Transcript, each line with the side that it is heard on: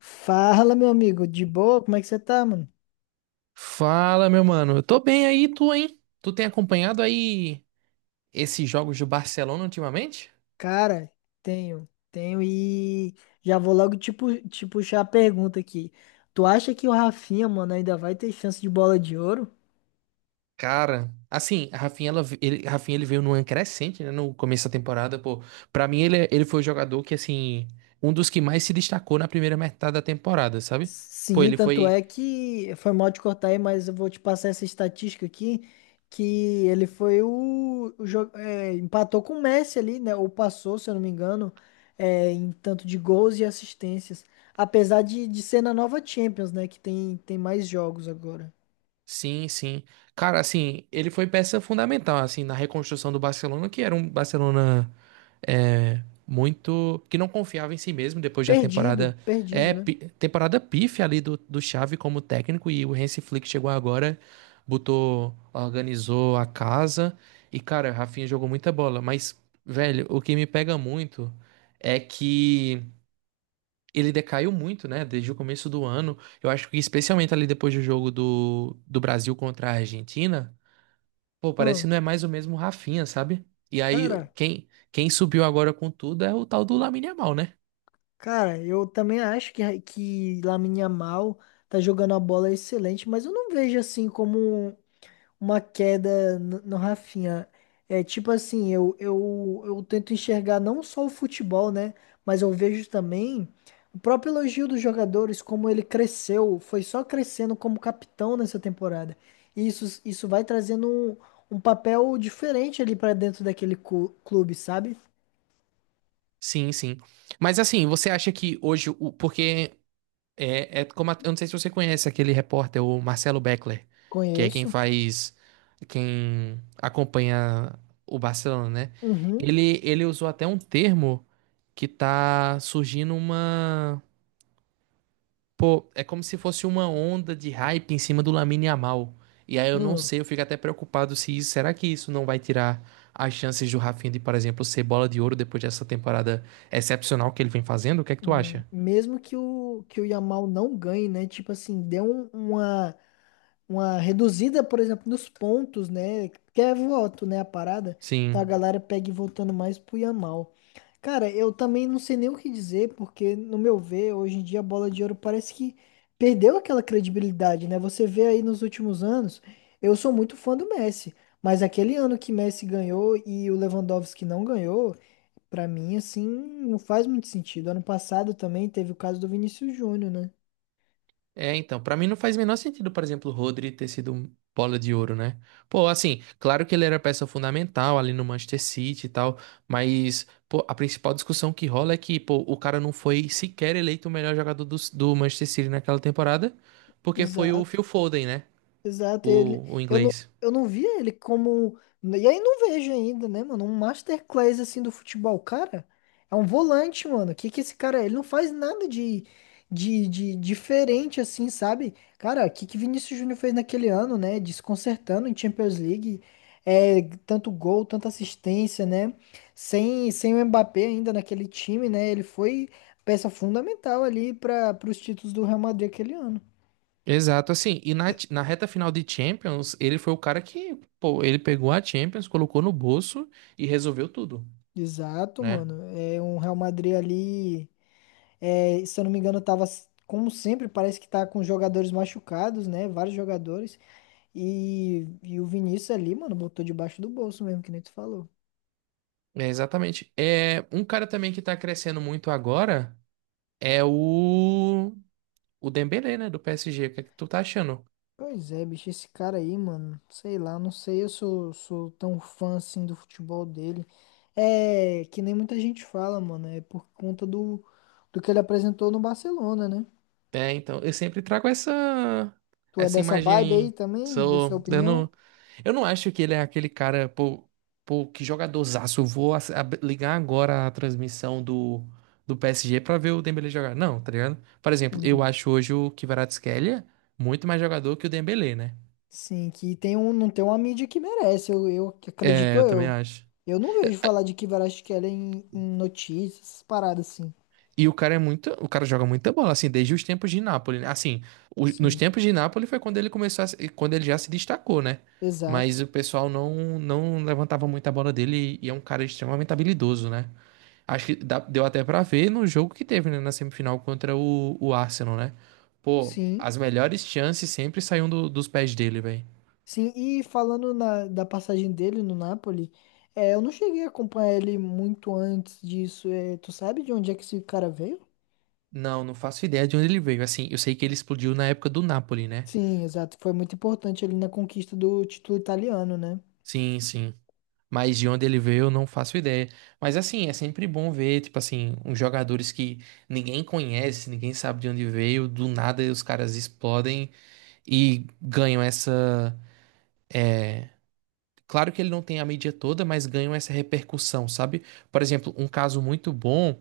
left: Fala, meu amigo, de boa? Como é que você tá, mano?
right: Fala, meu mano. Eu tô bem aí, tu, hein? Tu tem acompanhado aí esses jogos do Barcelona ultimamente?
left: Cara, tenho e já vou logo te puxar a pergunta aqui. Tu acha que o Rafinha, mano, ainda vai ter chance de bola de ouro?
right: Cara, assim, a Rafinha, ele veio numa crescente, né, no começo da temporada, pô. Pra mim, ele foi o jogador que, assim, um dos que mais se destacou na primeira metade da temporada, sabe? Pô,
left: Sim,
right: ele
left: tanto
right: foi...
left: é que foi mal te cortar aí, mas eu vou te passar essa estatística aqui, que ele foi empatou com o Messi ali, né? Ou passou, se eu não me engano, em tanto de gols e assistências. Apesar de ser na nova Champions, né? Que tem mais jogos agora.
right: Sim, sim. Cara, assim, ele foi peça fundamental, assim, na reconstrução do Barcelona, que era um Barcelona muito que não confiava em si mesmo depois da
left: Perdido,
right: temporada,
left: perdido, né?
right: temporada pífia ali do Xavi como técnico, e o Hansi Flick chegou agora, botou, organizou a casa e, cara, Rafinha jogou muita bola, mas, velho, o que me pega muito é que ele decaiu muito, né, desde o começo do ano. Eu acho que especialmente ali depois do jogo do Brasil contra a Argentina. Pô, parece
left: Hum,
right: que não é mais o mesmo Rafinha, sabe? E aí,
left: cara,
right: quem subiu agora com tudo é o tal do Lamine Yamal, né?
left: cara, eu também acho que Lamine Yamal tá jogando a bola excelente, mas eu não vejo assim como uma queda no Rafinha. É tipo assim, eu tento enxergar não só o futebol, né? Mas eu vejo também o próprio elogio dos jogadores, como ele cresceu, foi só crescendo como capitão nessa temporada. E isso vai trazendo um papel diferente ali pra dentro clube, sabe?
right: Sim, sim. Mas assim, você acha que hoje, o, porque é, é como, a- eu não sei se você conhece aquele repórter, o Marcelo Beckler, que é quem
left: Conheço.
right: faz, quem acompanha o Barcelona, né?
left: Uhum.
right: Ele usou até um termo que tá surgindo uma... Pô, é como se fosse uma onda de hype em cima do Lamine Yamal. E aí eu não
left: Hum.
right: sei, eu fico até preocupado se isso, será que isso não vai tirar as chances do Rafinha de, por exemplo, ser bola de ouro depois dessa temporada excepcional que ele vem fazendo? O que é que tu
left: Hum.
right: acha?
left: Mesmo que o Yamal não ganhe, né? Tipo assim, uma reduzida, por exemplo, nos pontos, né? Que é voto, né? A parada. Então a
right: Sim.
left: galera pega e votando mais pro Yamal. Cara, eu também não sei nem o que dizer, porque, no meu ver, hoje em dia a bola de ouro parece que perdeu aquela credibilidade, né? Você vê aí nos últimos anos, eu sou muito fã do Messi, mas aquele ano que Messi ganhou e o Lewandowski não ganhou. Pra mim, assim, não faz muito sentido. Ano passado também teve o caso do Vinícius Júnior, né?
right: É, então, pra mim não faz o menor sentido, por exemplo, o Rodri ter sido um bola de ouro, né? Pô, assim, claro que ele era peça fundamental ali no Manchester City e tal, mas pô, a principal discussão que rola é que, pô, o cara não foi sequer eleito o melhor jogador do Manchester City naquela temporada, porque foi o
left: Exato.
right: Phil Foden, né?
left: Exato, ele,
right: O inglês.
left: eu não via ele e aí não vejo ainda, né, mano, um masterclass assim do futebol, cara, é um volante, mano, que esse cara, é? Ele não faz nada de diferente assim, sabe, cara, o que que Vinícius Júnior fez naquele ano, né, desconcertando em Champions League, é, tanto gol, tanta assistência, né, sem o Mbappé ainda naquele time, né, ele foi peça fundamental ali para os títulos do Real Madrid aquele ano.
right: Exato, assim, e na, na reta final de Champions, ele foi o cara que, pô, ele pegou a Champions, colocou no bolso e resolveu tudo,
left: Exato,
right: né?
left: mano. É um Real Madrid ali, é, se eu não me engano, como sempre, parece que tá com jogadores machucados, né? Vários jogadores. E o Vinícius ali, mano, botou debaixo do bolso mesmo, que nem tu falou.
right: É, exatamente. É, um cara também que tá crescendo muito agora é o Dembélé, né, do PSG. O que é que tu tá achando?
left: Pois é, bicho, esse cara aí, mano, sei lá, não sei, sou tão fã assim do futebol dele. É, que nem muita gente fala, mano, é por conta do que ele apresentou no Barcelona, né?
right: É, então, eu sempre trago essa
left: Tu é
right: essa
left: dessa vibe aí
right: imagem.
left: também,
right: Sou
left: dessa opinião?
right: dando. Eu não acho que ele é aquele cara, pô, pô, que jogadorzaço. Eu vou ligar agora a transmissão do, do PSG pra ver o Dembélé jogar. Não, tá ligado? Por exemplo, eu
left: Hum.
right: acho hoje o Kvaratskhelia muito mais jogador que o Dembélé, né?
left: Sim, que tem um, não tem uma mídia que merece, eu que acredito
right: É, eu também
left: eu.
right: acho.
left: Eu não vejo falar de Kivarash Keller em notícias, essas paradas assim.
right: E o cara é muito, o cara joga muita bola, assim, desde os tempos de Nápoles, né? Assim, nos
left: Sim,
right: tempos de Nápoles foi quando ele começou a se- quando ele já se destacou, né? Mas
left: exato.
right: o pessoal não levantava muito a bola dele, e é um cara extremamente habilidoso, né? Acho que deu até pra ver no jogo que teve, né, na semifinal contra o Arsenal, né? Pô,
left: Sim,
right: as melhores chances sempre saíam dos pés dele, velho.
left: sim. E falando da passagem dele no Napoli, é, eu não cheguei a acompanhar ele muito antes disso. É, tu sabe de onde é que esse cara veio?
right: Não, não faço ideia de onde ele veio. Assim, eu sei que ele explodiu na época do Napoli, né?
left: Sim, exato. Foi muito importante ele na conquista do título italiano, né?
right: Sim, sim. Mas de onde ele veio, eu não faço ideia. Mas assim, é sempre bom ver, tipo assim, uns jogadores que ninguém conhece, ninguém sabe de onde veio, do nada os caras explodem e ganham essa... é, Claro que ele não tem a mídia toda, mas ganham essa repercussão, sabe? Por exemplo, um caso muito bom.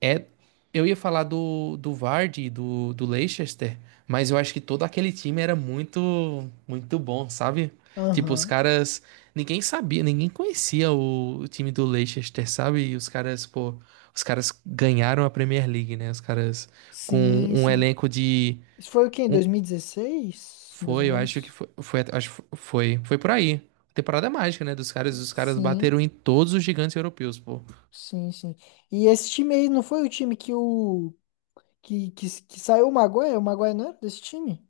right: É, eu ia falar do Vardy, e do Leicester, mas eu acho que todo aquele time era muito, muito bom, sabe? Tipo, os
left: Aham.
right: caras, ninguém sabia, ninguém conhecia o time do Leicester, sabe? E os caras, pô, os caras ganharam a Premier League, né? Os caras com
left: Sim,
right: um
left: sim.
right: elenco de
left: Isso foi o quê? Em
right: um-
left: 2016, mais ou
right: foi, eu acho que
left: menos?
right: foi, foi, acho que foi, foi por aí. Temporada mágica, né? Dos caras, os caras
left: Sim.
right: bateram em todos os gigantes europeus, pô.
left: Sim, sim. E esse time aí não foi o time que saiu o Maguire? O Maguire não era desse time?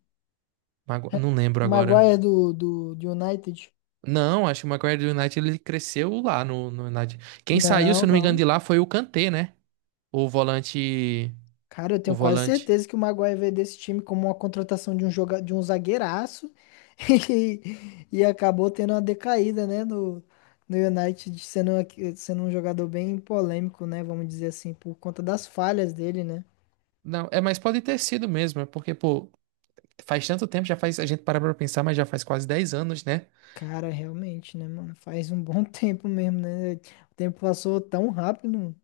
right: Não lembro
left: O
right: agora.
left: Maguire é do United?
right: Não, acho que o Maguire do United ele cresceu lá no, no United. Quem saiu, se
left: Não,
right: eu não me engano,
left: não.
right: de lá foi o Kanté, né? O volante.
left: Cara, eu
right: O
left: tenho quase
right: volante.
left: certeza que o Maguire veio desse time como uma contratação de um zagueiraço e, e acabou tendo uma decaída, né, no, no United, sendo um jogador bem polêmico, né, vamos dizer assim, por conta das falhas dele, né?
right: Não, é, mas pode ter sido mesmo, é porque, pô, faz tanto tempo, já faz. A gente para pra pensar, mas já faz quase 10 anos, né?
left: Cara, realmente, né, mano? Faz um bom tempo mesmo, né? O tempo passou tão rápido, mano.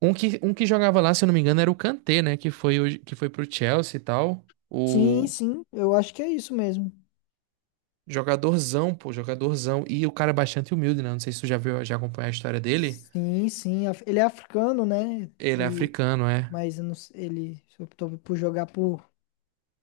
right: Um que jogava lá, se eu não me engano, era o Kanté, né? Que foi, que foi pro Chelsea e tal.
left: Sim,
right: O
left: sim, eu acho que é isso mesmo.
right: jogadorzão, pô, jogadorzão. E o cara é bastante humilde, né? Não sei se tu já viu, já acompanhou a história dele.
left: Sim, sim. Ele é africano, né?
right: Ele é
left: E,
right: africano, é.
left: mas eu não s- ele optou por jogar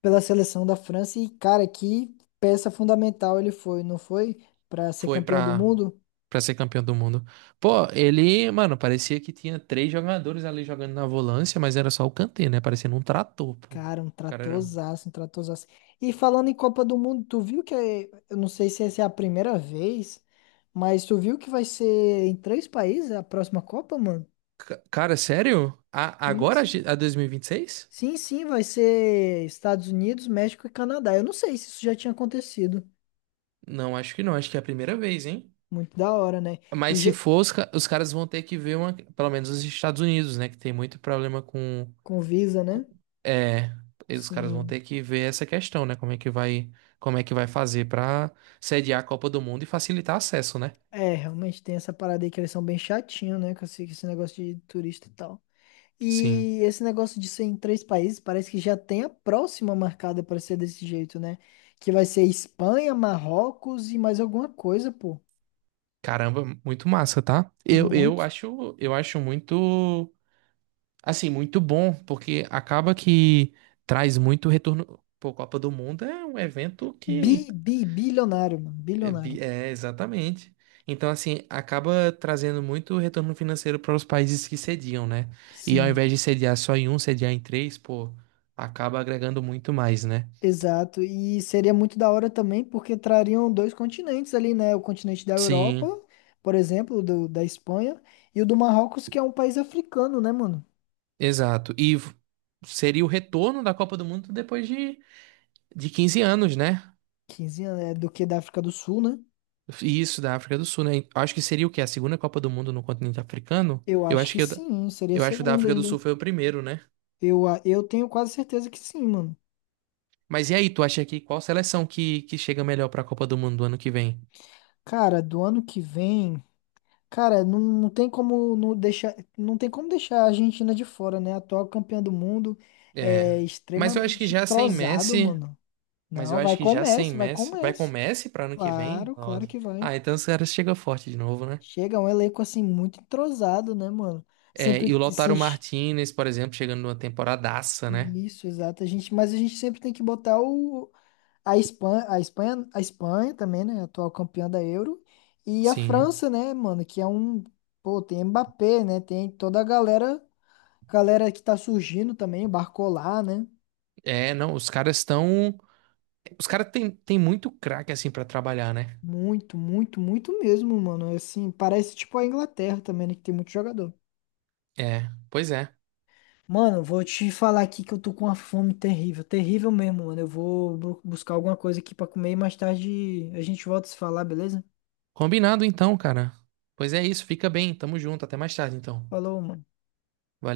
left: pela seleção da França. E, cara, que peça fundamental ele foi, não foi? Pra ser
right: Foi
left: campeão do
right: pra.
left: mundo?
right: Pra ser campeão do mundo. Pô, ele, mano, parecia que tinha três jogadores ali jogando na volância, mas era só o Kanté, né? Parecendo um trator, pô. O...
left: Cara, um
right: Cara, era...
left: tratorzaço, um tratorzaço. E falando em Copa do Mundo, tu viu eu não sei se essa é a primeira vez, mas tu viu que vai ser em três países a próxima Copa, mano?
right: Cara, sério?
left: Sim,
right: Agora
left: sim.
right: a 2026?
left: Sim, sim, vai ser Estados Unidos, México e Canadá. Eu não sei se isso já tinha acontecido.
right: Não, acho que não. Acho que é a primeira vez, hein?
left: Muito da hora, né? E
right: Mas
left: já-
right: se for, os caras vão ter que ver uma, pelo menos os Estados Unidos, né? Que tem muito problema com,
left: com Visa, né?
right: com- é, os caras vão
left: Sim.
right: ter que ver essa questão, né? Como é que vai, como é que vai fazer pra sediar a Copa do Mundo e facilitar acesso, né?
left: É, realmente tem essa parada aí que eles são bem chatinhos, né? Com esse negócio de turista e tal.
right: Sim.
left: E esse negócio de ser em três países parece que já tem a próxima marcada para ser desse jeito, né? Que vai ser Espanha, Marrocos e mais alguma coisa, pô.
right: Caramba, muito massa, tá?
left: Muito.
right: Eu acho muito, assim, muito bom, porque acaba que traz muito retorno. Pô, Copa do Mundo é um evento que
left: Bilionário, mano.
right: é...
left: Bilionário.
right: exatamente. Então, assim, acaba trazendo muito retorno financeiro para os países que sediam, né? E ao
left: Sim,
right: invés de sediar só em um, sediar em três, pô, acaba agregando muito mais, né?
left: exato. E seria muito da hora também, porque trariam dois continentes ali, né? O continente da Europa,
right: Sim,
left: por exemplo, da Espanha, e o do Marrocos, que é um país africano, né, mano?
right: exato. Seria o retorno da Copa do Mundo depois de 15 anos, né?
left: 15 anos, é do que da África do Sul, né?
right: Isso, da África do Sul, né? Acho que seria o quê? A segunda Copa do Mundo no continente africano?
left: Eu
right: Eu
left: acho
right: acho
left: que
right: que
left: sim, seria a
right: acho que o da
left: segunda
right: África do
left: ainda.
right: Sul foi o primeiro, né?
left: Eu tenho quase certeza que sim, mano.
right: Mas e aí, tu acha que qual seleção que chega melhor pra Copa do Mundo do ano que vem?
left: Cara, do ano que vem, cara, não, não tem como não deixar, não tem como deixar a Argentina de fora, né? A atual campeã do mundo
right: É.
left: é
right: Mas eu acho que
left: extremamente
right: já sem
left: entrosado,
right: Messi,
left: mano. Não, vai com o Messi, vai com o
right: Vai com
left: Messi.
right: Messi pra ano que vem?
left: Claro, claro
right: Nossa.
left: que vai.
right: Ah, então os caras chegam forte de novo, né?
left: Chega um elenco assim muito entrosado, né, mano?
right: É,
left: Sempre
right: e o
left: t- se-
right: Lautaro
left: enche-
right: Martinez, por exemplo, chegando numa temporadaça, né?
left: isso, exato. Mas a gente sempre tem que botar o. A Espanha, a Espanha, a Espanha também, né? Atual campeã da Euro. E a
right: Sim.
left: França, né, mano? Que é um. Pô, tem Mbappé, né? Tem toda a galera, galera que tá surgindo também, Barcola, né?
right: É, não, os caras estão, os caras têm tem muito craque assim pra trabalhar, né?
left: Muito, muito, muito mesmo, mano. Assim, parece tipo a Inglaterra também, né? Que tem muito jogador.
right: É, pois é.
left: Mano, vou te falar aqui que eu tô com uma fome terrível, terrível mesmo, mano. Eu vou buscar alguma coisa aqui pra comer e mais tarde a gente volta a se falar, beleza?
right: Combinado então, cara. Pois é isso, fica bem. Tamo junto, até mais tarde então.
left: Falou, mano.
right: Valeu.